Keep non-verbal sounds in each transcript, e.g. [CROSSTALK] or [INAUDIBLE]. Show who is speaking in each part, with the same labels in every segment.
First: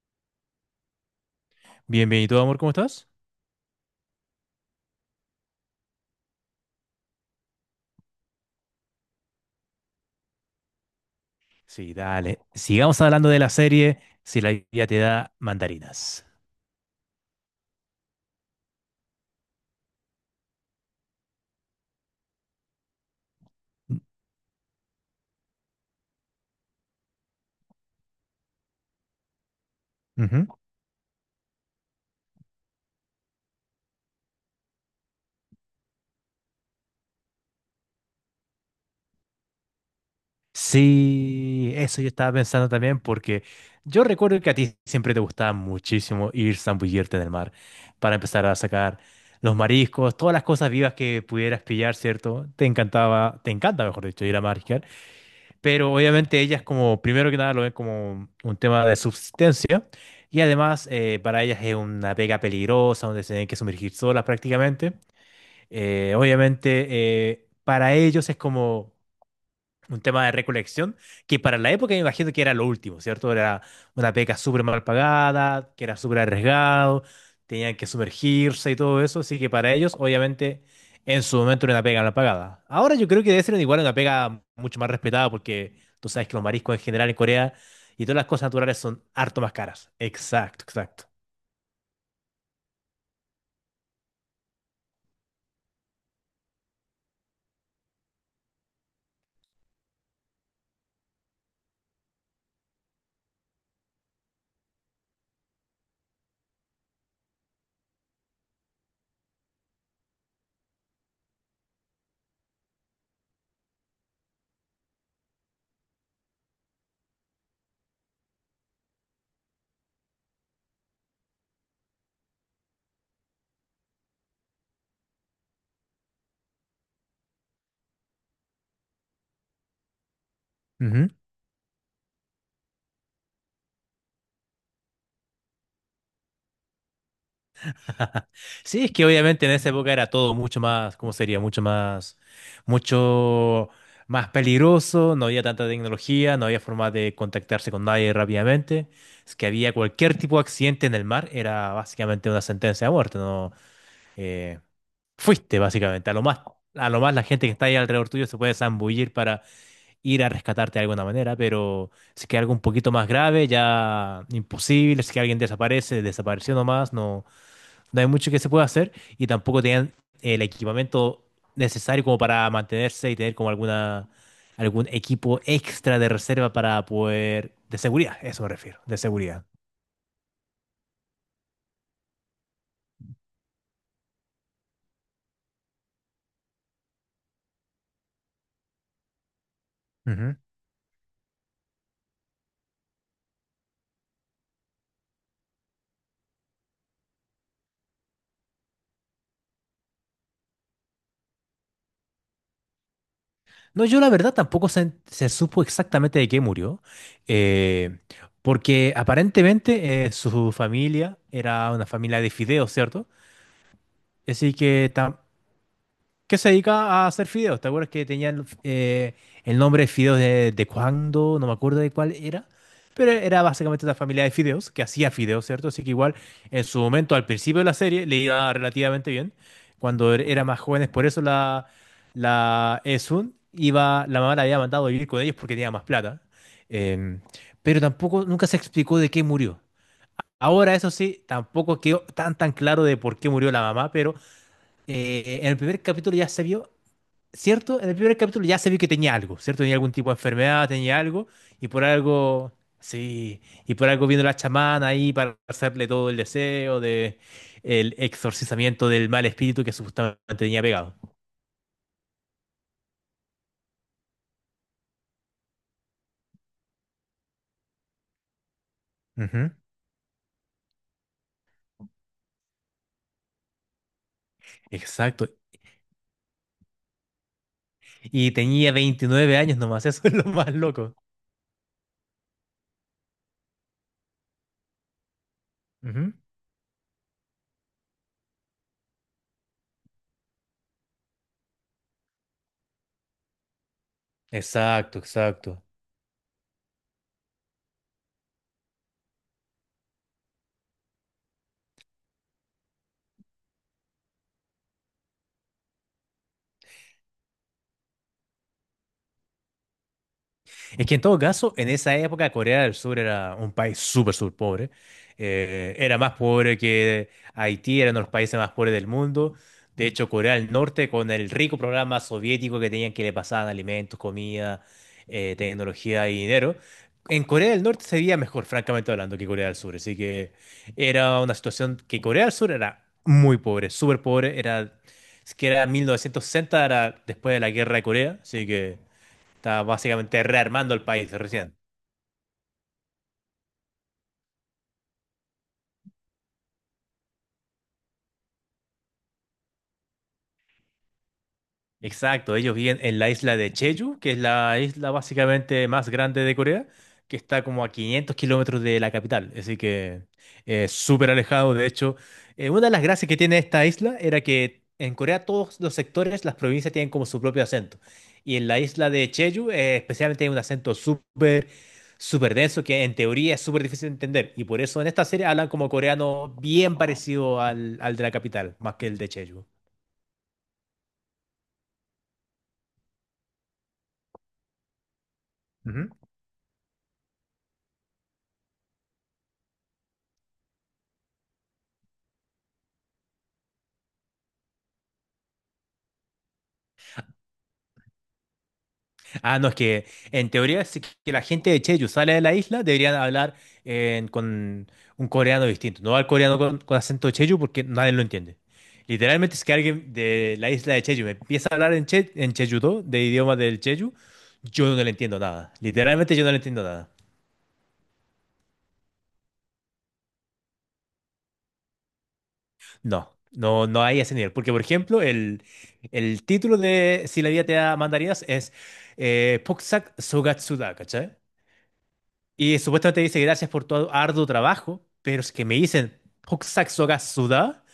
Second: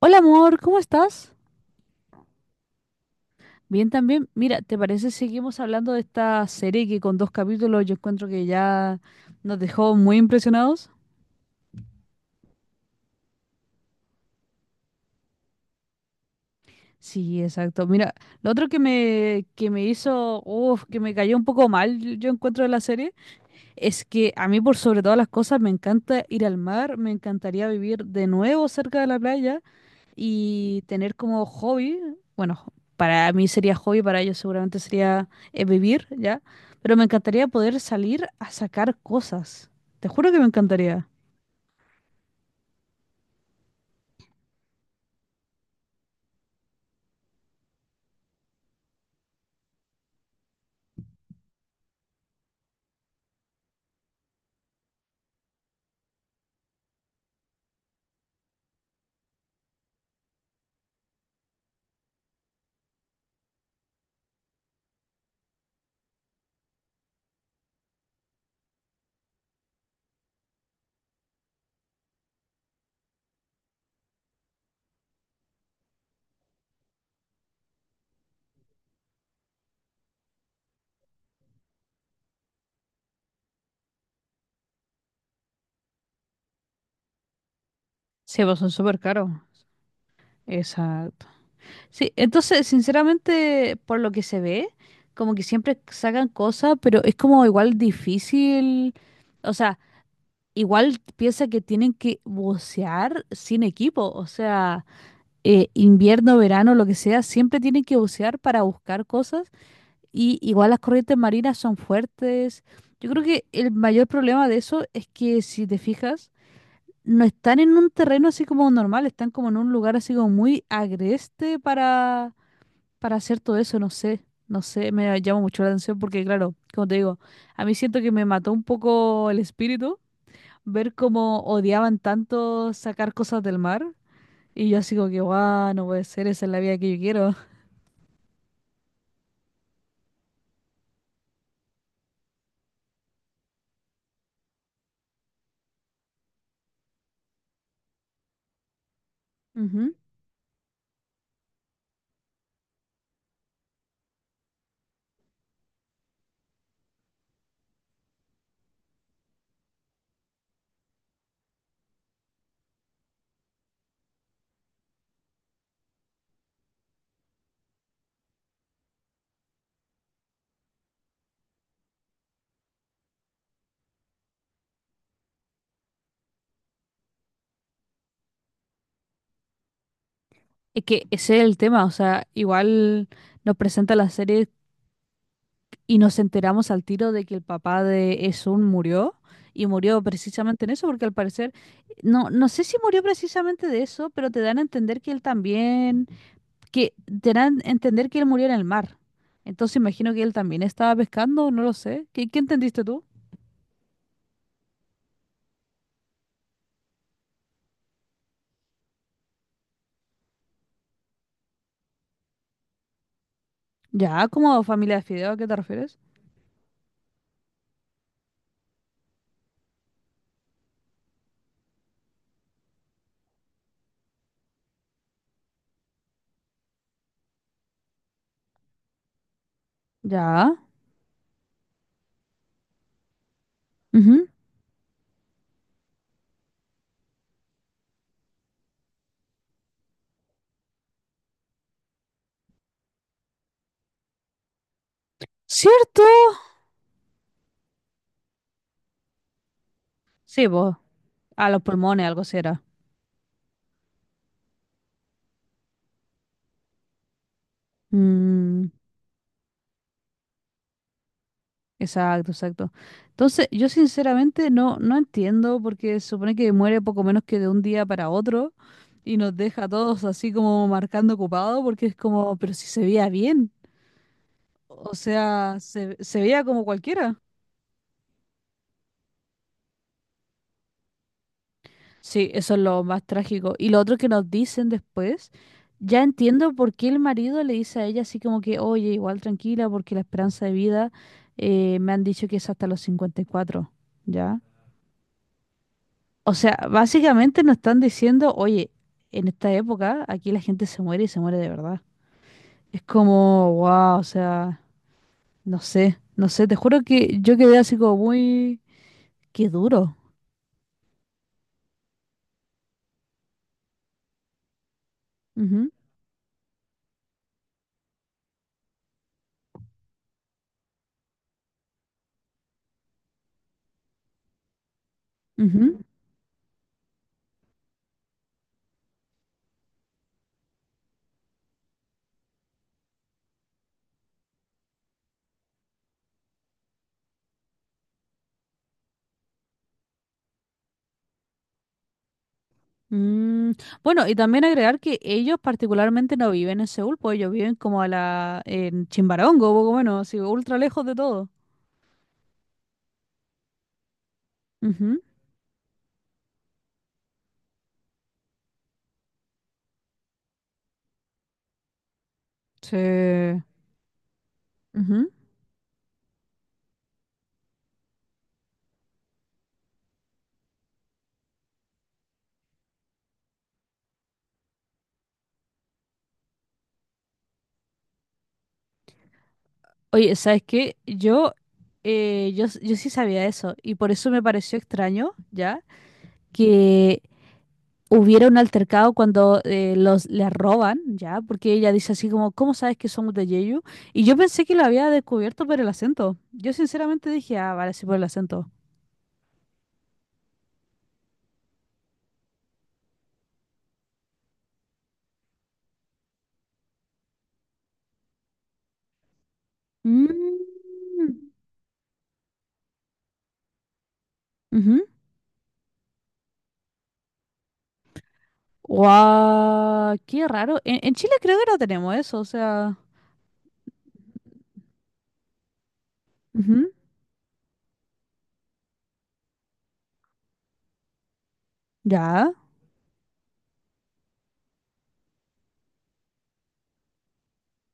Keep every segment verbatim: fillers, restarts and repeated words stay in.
Speaker 1: Hola amor, ¿cómo estás?
Speaker 2: Bienvenido, amor, ¿cómo estás?
Speaker 1: Bien también. Mira, ¿te parece si seguimos hablando de esta serie que con dos capítulos yo encuentro que ya nos dejó muy impresionados?
Speaker 2: Sí, dale. Sigamos hablando de la serie Si la vida te da mandarinas.
Speaker 1: Sí, exacto. Mira, lo otro que me, que me hizo, uf, que me cayó un poco mal, yo yo encuentro de la serie, es que a mí por sobre todas las cosas me encanta ir al mar, me encantaría vivir de nuevo cerca de la playa,
Speaker 2: Ujú.
Speaker 1: y tener como hobby, bueno, para mí sería hobby, para ellos seguramente sería eh, vivir, ¿ya? Pero me encantaría poder salir a sacar cosas. Te juro que me encantaría.
Speaker 2: Sí, eso yo estaba pensando también porque yo recuerdo que a ti siempre te gustaba muchísimo ir zambullirte en el mar para empezar a sacar los mariscos, todas las cosas vivas que pudieras pillar, ¿cierto? Te encantaba, te encanta, mejor dicho, ir a mariscar. Pero obviamente ellas como, primero que nada, lo ven como un tema de subsistencia y además eh, para ellas es una pega peligrosa donde se tienen que sumergir solas prácticamente. Eh, obviamente eh, para ellos es como un tema de recolección, que para la época me imagino que era lo último, ¿cierto? Era una beca súper mal pagada, que era súper arriesgado, tenían que sumergirse y todo eso, así que para ellos, obviamente, en su momento era una pega mal pagada. Ahora yo creo que debe ser igual una pega mucho más respetada, porque tú sabes que los mariscos en general en Corea y todas las
Speaker 1: Sí,
Speaker 2: cosas
Speaker 1: pues son
Speaker 2: naturales
Speaker 1: súper
Speaker 2: son
Speaker 1: caros.
Speaker 2: harto más caras. Exacto, exacto.
Speaker 1: Exacto. Sí, entonces, sinceramente, por lo que se ve, como que siempre sacan cosas, pero es como igual difícil. O sea, igual piensa que tienen que bucear sin equipo. O sea, eh, invierno, verano, lo que sea, siempre tienen que bucear para buscar cosas y igual las corrientes marinas son fuertes. Yo creo que el mayor problema de eso es que si te fijas, no están en un terreno así como normal, están como en un lugar así como muy agreste para, para hacer todo eso, no sé, no sé, me llama mucho la atención porque claro, como te digo, a mí siento que me mató un poco el espíritu ver cómo odiaban tanto sacar cosas del mar y yo así como que, guau, no puede ser, esa es la vida que yo quiero.
Speaker 2: [LAUGHS] Sí, es que obviamente en esa época era todo mucho más, ¿cómo sería? Mucho más, mucho más peligroso, no había tanta tecnología, no había forma de contactarse con nadie rápidamente. Es que había
Speaker 1: Ujú.
Speaker 2: cualquier tipo de accidente en el mar, era básicamente una sentencia de muerte, ¿no? Eh, fuiste básicamente, a lo más, a lo más la gente que está ahí alrededor tuyo se puede zambullir para ir a rescatarte de alguna manera, pero si es que algo un poquito más grave, ya imposible, si es que alguien desaparece, desapareció nomás, no no hay mucho que se pueda hacer y tampoco tenían el equipamiento necesario como para mantenerse y tener como alguna algún equipo extra de reserva para poder de seguridad, eso me refiero, de seguridad.
Speaker 1: Es que ese es el tema, o sea, igual nos presenta la serie y nos enteramos al tiro de que el papá de Esun murió y murió
Speaker 2: Ujú.
Speaker 1: precisamente en eso, porque al parecer, no, no sé si murió precisamente de eso, pero te dan a entender que él también, que te dan a entender que él murió en el mar. Entonces imagino que él también estaba pescando, no lo sé. ¿Qué, qué entendiste tú?
Speaker 2: No, yo la verdad tampoco se, se supo exactamente de qué murió, eh, porque aparentemente eh, su familia era una familia de fideos, ¿cierto?
Speaker 1: Ya,
Speaker 2: Así
Speaker 1: como
Speaker 2: que
Speaker 1: familia de
Speaker 2: tam-
Speaker 1: fideo, ¿a qué te refieres?
Speaker 2: que se dedica a hacer fideos. ¿Te acuerdas que tenían el, eh, el nombre de fideos de, de cuándo? No me acuerdo de cuál era. Pero era básicamente una familia de fideos que hacía fideos, ¿cierto? Así que igual en su momento, al principio de la serie, le iba relativamente bien. Cuando er- era
Speaker 1: Ya.
Speaker 2: más jóvenes, por eso la, la Esun iba, la
Speaker 1: Ujú.
Speaker 2: mamá la había mandado a vivir con ellos porque tenía más plata. Em, pero tampoco, nunca se explicó de qué murió. Ahora, eso sí, tampoco quedó tan tan claro de por qué murió la mamá, pero eh, en el primer
Speaker 1: ¿Cierto?
Speaker 2: capítulo ya se vio, ¿cierto? En el primer capítulo ya se vio que tenía algo, ¿cierto? Tenía algún tipo de
Speaker 1: Sí,
Speaker 2: enfermedad,
Speaker 1: vos,
Speaker 2: tenía algo,
Speaker 1: a los
Speaker 2: y por
Speaker 1: pulmones, algo
Speaker 2: algo,
Speaker 1: será.
Speaker 2: sí, y por algo vino la chamana ahí para hacerle todo el deseo de el
Speaker 1: Mm,
Speaker 2: exorcizamiento del mal espíritu que supuestamente tenía pegado.
Speaker 1: exacto, exacto. Entonces, yo sinceramente no, no entiendo porque se supone que muere poco menos que de un día para otro y nos
Speaker 2: Ujú.
Speaker 1: deja a todos así como marcando ocupado porque es como, pero si se veía bien, o
Speaker 2: Exacto.
Speaker 1: sea, se, se veía como cualquiera.
Speaker 2: Y tenía veintinueve años nomás, [LAUGHS] eso es lo más loco.
Speaker 1: Sí, eso es lo más trágico. Y lo otro que nos dicen después, ya
Speaker 2: Ujú.
Speaker 1: entiendo por qué el marido le dice a ella así como que, oye, igual tranquila, porque la esperanza de vida eh, me han dicho que es hasta los cincuenta y cuatro, ¿ya?
Speaker 2: Exacto, exacto.
Speaker 1: O sea, básicamente nos están diciendo, oye, en esta época aquí la gente se muere y se muere de verdad. Es como, wow, o sea, no sé, no sé, te juro que yo quedé así como muy, qué duro.
Speaker 2: Es que en todo caso, en esa época Corea del Sur era un país súper, súper pobre.
Speaker 1: Ujú,
Speaker 2: Eh, era más pobre que Haití, era uno de los países más pobres del mundo. De hecho, Corea del Norte, con el rico programa soviético que tenían que le pasaban alimentos, comida, eh,
Speaker 1: ujú.
Speaker 2: tecnología y dinero, en Corea del Norte sería mejor, francamente hablando, que Corea del Sur. Así que era una situación que Corea del Sur era muy pobre, súper pobre. Era, es que era mil novecientos sesenta, era después de la guerra de Corea, así que está básicamente rearmando el país recién.
Speaker 1: Mm, bueno, y también agregar que ellos particularmente no viven en Seúl, pues ellos viven como a la, en Chimbarongo, poco bueno, así, ultra lejos de todo.
Speaker 2: Exacto, ellos viven en la isla de Jeju, que es la isla
Speaker 1: Ujú.
Speaker 2: básicamente más grande de Corea, que está como a 500 kilómetros de la capital, así que es súper alejado. De hecho, eh, una de las gracias que tiene
Speaker 1: Sí.
Speaker 2: esta isla era que en
Speaker 1: Ujú.
Speaker 2: Corea todos los sectores, las provincias tienen como su propio acento. Y en la isla de Jeju, eh, especialmente hay un acento súper, súper denso que en teoría es súper difícil de entender. Y por eso en esta serie hablan como coreano bien parecido al, al de la capital, más que el de Jeju.
Speaker 1: Oye, ¿sabes qué? Yo, eh, yo, s- yo sí sabía eso, y por eso me pareció extraño, ¿ya? Que hubiera un altercado cuando eh, los le roban, ¿ya? Porque ella dice así como, ¿cómo sabes que somos de Jeju? Y yo pensé que lo había descubierto por el acento. Yo sinceramente dije, ah, vale, sí por el acento.
Speaker 2: Ah, no, es que en teoría si que la gente de Jeju sale de la isla, deberían hablar en- con un coreano distinto. No al coreano con, con acento de Jeju porque nadie lo entiende. Literalmente, es que alguien de
Speaker 1: Mm,
Speaker 2: la isla de Jeju me empieza a hablar en, che, en Jeju-do, de idioma del Jeju, yo no
Speaker 1: ujú.
Speaker 2: le entiendo nada. Literalmente yo no le entiendo nada.
Speaker 1: Guau, qué raro. En, en Chile creo que no tenemos eso, o sea.
Speaker 2: No, no, no hay ese nivel. Porque, por ejemplo, el, el título
Speaker 1: Ujú.
Speaker 2: de Si la vida te da mandarinas es eh, Poksak Sogatsuda, ¿cachai?
Speaker 1: Ya. [GASPS]
Speaker 2: Y supuestamente dice gracias por tu arduo trabajo, pero es que me dicen Hokusai Soga Suda,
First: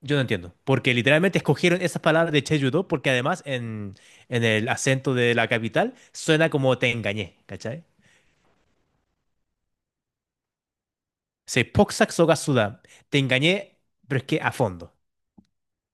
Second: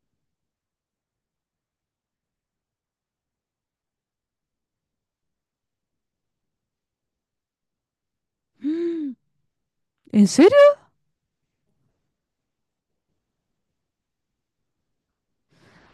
Speaker 2: yo no entiendo. Porque literalmente escogieron esas palabras de Cheju-do porque además en, en, el acento de la capital suena como te engañé, ¿cachai?
Speaker 1: Mm, ¿en serio?
Speaker 2: Se Hokusai Soga Suda, te engañé, pero es que a fondo.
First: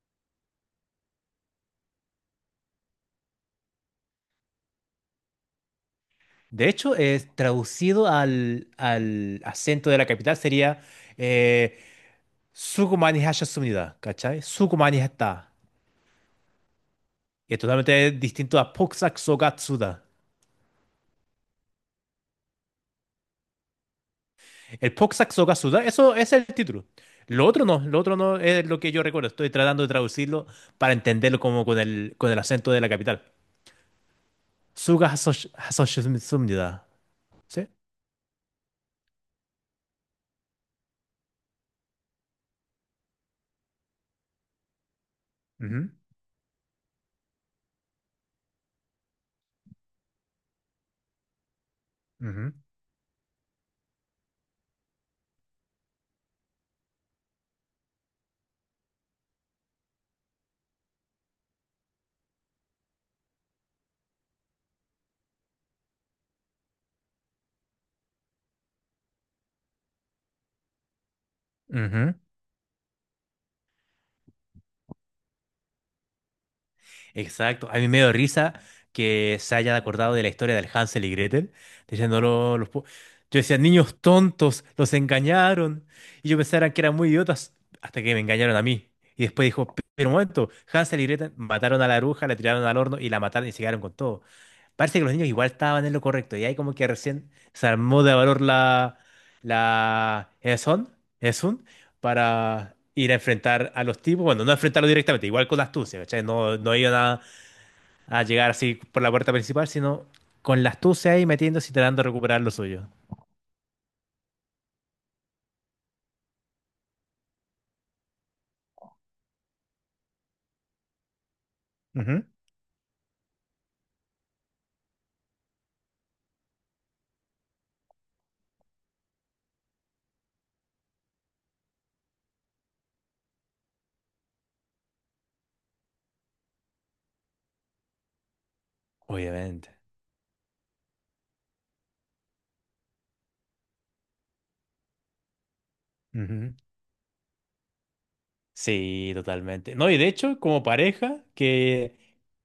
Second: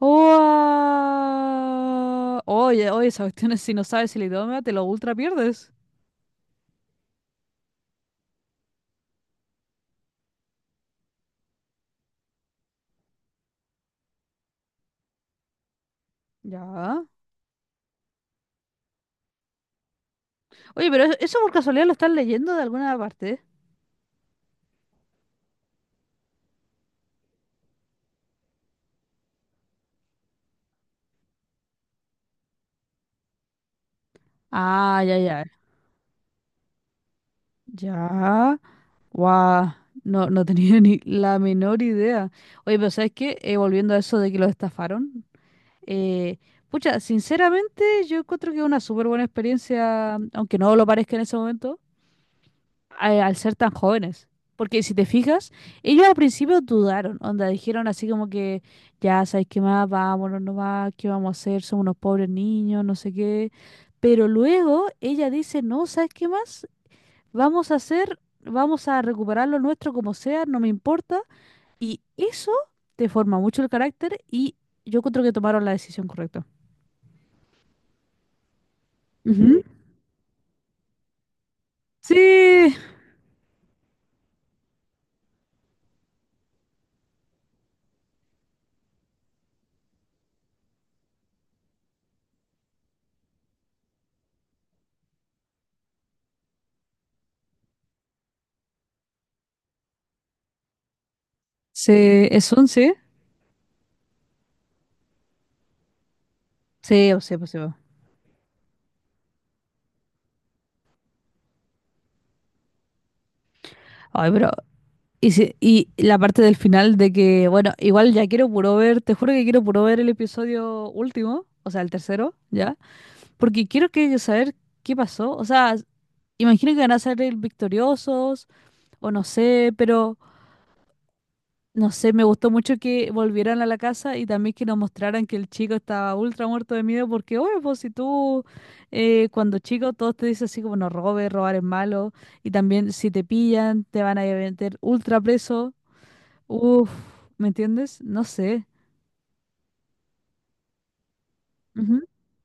Speaker 1: Guau. Oye, oye, esa cuestión es si no sabes el idioma, te lo ultra pierdes.
Speaker 2: De hecho, es traducido al, al acento de la capital sería eh, Sukumani Hashasumida, ¿cachai? Sukumani Hatta.
Speaker 1: Ya.
Speaker 2: Y es totalmente distinto a Hokusai Soga Suda.
Speaker 1: Oye, pero eso eso por casualidad lo están leyendo de alguna parte.
Speaker 2: El Poxac Sokasuda, eso es el título. Lo otro no, lo otro no es lo que yo recuerdo. Estoy tratando de traducirlo para entenderlo como con el, con el acento de la capital.
Speaker 1: Ah,
Speaker 2: Suga
Speaker 1: ya, ya.
Speaker 2: Hasosh- Hasoshimsumnida. ¿Sí?
Speaker 1: Ya. Guau. No, no tenía [LAUGHS] ni la menor idea. Oye, pero ¿sabes qué? Eh, volviendo a eso de que los estafaron.
Speaker 2: Ujú,
Speaker 1: Eh, pucha, sinceramente yo encuentro que es una súper buena experiencia, aunque no lo parezca en ese momento,
Speaker 2: ujú,
Speaker 1: a- al ser tan jóvenes. Porque si te fijas, ellos al principio dudaron, onda, dijeron así como que, ya sabes qué más, vámonos nomás, qué vamos a hacer, somos unos pobres niños, no sé qué. Pero luego ella dice, no, ¿sabes qué más? Vamos a hacer, vamos a recuperar lo nuestro como sea, no me importa. Y
Speaker 2: ujú.
Speaker 1: eso te forma mucho el carácter y yo encuentro que tomaron la decisión correcta.
Speaker 2: Exacto. A mí me dio risa que se
Speaker 1: Ujú.
Speaker 2: hayan acordado de la historia del Hansel y Gretel, diciéndolo los...
Speaker 1: Sí,
Speaker 2: po- Yo decía, niños tontos, los engañaron. Y yo pensaba que eran muy idiotas hasta que me engañaron a mí. Y después dijo, pero un momento, Hansel y Gretel mataron a la bruja, la tiraron al horno y la mataron y se quedaron con todo. Parece que los niños igual estaban en lo correcto. Y ahí como que recién se armó de valor la... la... ¿Es un?
Speaker 1: sí, es
Speaker 2: Para
Speaker 1: once,
Speaker 2: ir a enfrentar a los tipos. Bueno, no enfrentarlos directamente, igual con la astucia, ¿cachai? No, no iban
Speaker 1: sí, o
Speaker 2: a,
Speaker 1: sea, pues sí, po.
Speaker 2: a llegar así por la puerta principal, sino con la astucia ahí metiéndose y tratando de recuperar lo suyo.
Speaker 1: Ay, pero. Y, si- y la parte del final de que, bueno, igual ya quiero puro ver, te juro que quiero puro ver el episodio último, o sea, el
Speaker 2: Ujú.
Speaker 1: tercero, ya, porque quiero que saber qué pasó. O sea, imagino que van a salir victoriosos, o no sé, pero. No sé, me gustó mucho que volvieran a la casa y también que nos mostraran que el chico estaba ultra muerto de miedo porque, oye, pues si tú eh, cuando
Speaker 2: Obviamente.
Speaker 1: chico todos te dicen así como no robes, robar es malo y también si te pillan te van a meter ultra preso.
Speaker 2: Ujú.
Speaker 1: Uf, ¿me entiendes? No sé.
Speaker 2: Sí, totalmente. No, y de hecho, como pareja que,
Speaker 1: Ujú.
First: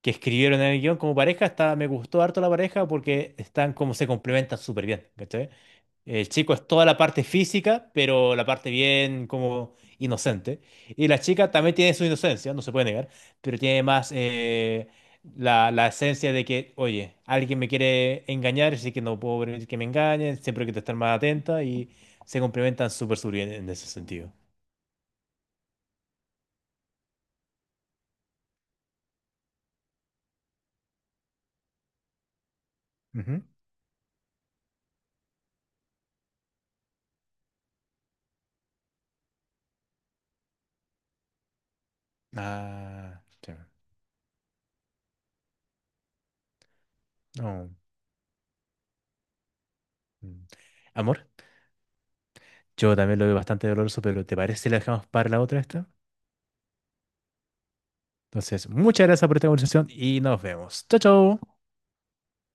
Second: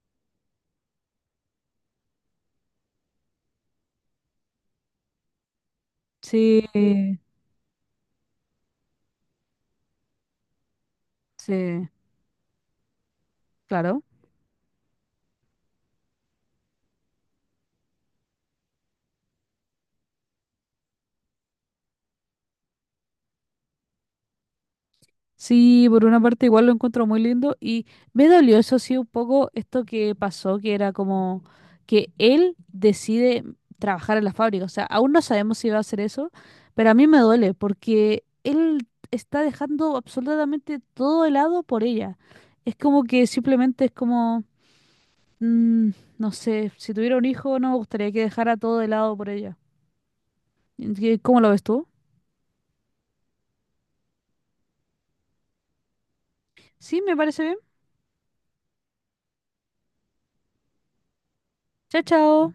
Speaker 2: que escribieron en el guión, como pareja, está, me gustó harto la pareja porque están como se complementan súper bien, ¿cachai? El chico
Speaker 1: Sí,
Speaker 2: es toda la parte física, pero la parte bien como inocente. Y la chica también
Speaker 1: sí,
Speaker 2: tiene su inocencia, no se puede negar, pero tiene
Speaker 1: claro.
Speaker 2: más eh, la, la esencia de que, oye, alguien me quiere engañar, así que no puedo permitir que me engañen, siempre hay que estar más atenta y se complementan súper súper bien en ese sentido.
Speaker 1: Sí, por una parte igual lo encuentro muy lindo y me dolió eso sí un poco esto que pasó, que era como que él decide trabajar en la fábrica, o sea, aún no sabemos si va a hacer eso, pero a mí me duele porque él está dejando absolutamente todo helado por ella. Es como
Speaker 2: Ah,
Speaker 1: que
Speaker 2: sí.
Speaker 1: simplemente es como, mm, no sé, si tuviera un hijo no
Speaker 2: No.
Speaker 1: me gustaría que dejara todo helado por ella.
Speaker 2: Mm.
Speaker 1: ¿Qué-
Speaker 2: Amor,
Speaker 1: ¿Cómo lo ves tú?
Speaker 2: yo también lo veo bastante doloroso, pero ¿te parece si la dejamos para la otra esta?
Speaker 1: Sí, me parece bien.
Speaker 2: Entonces, muchas gracias por esta conversación y nos vemos. Chao, chao.
Speaker 1: Chao, chao.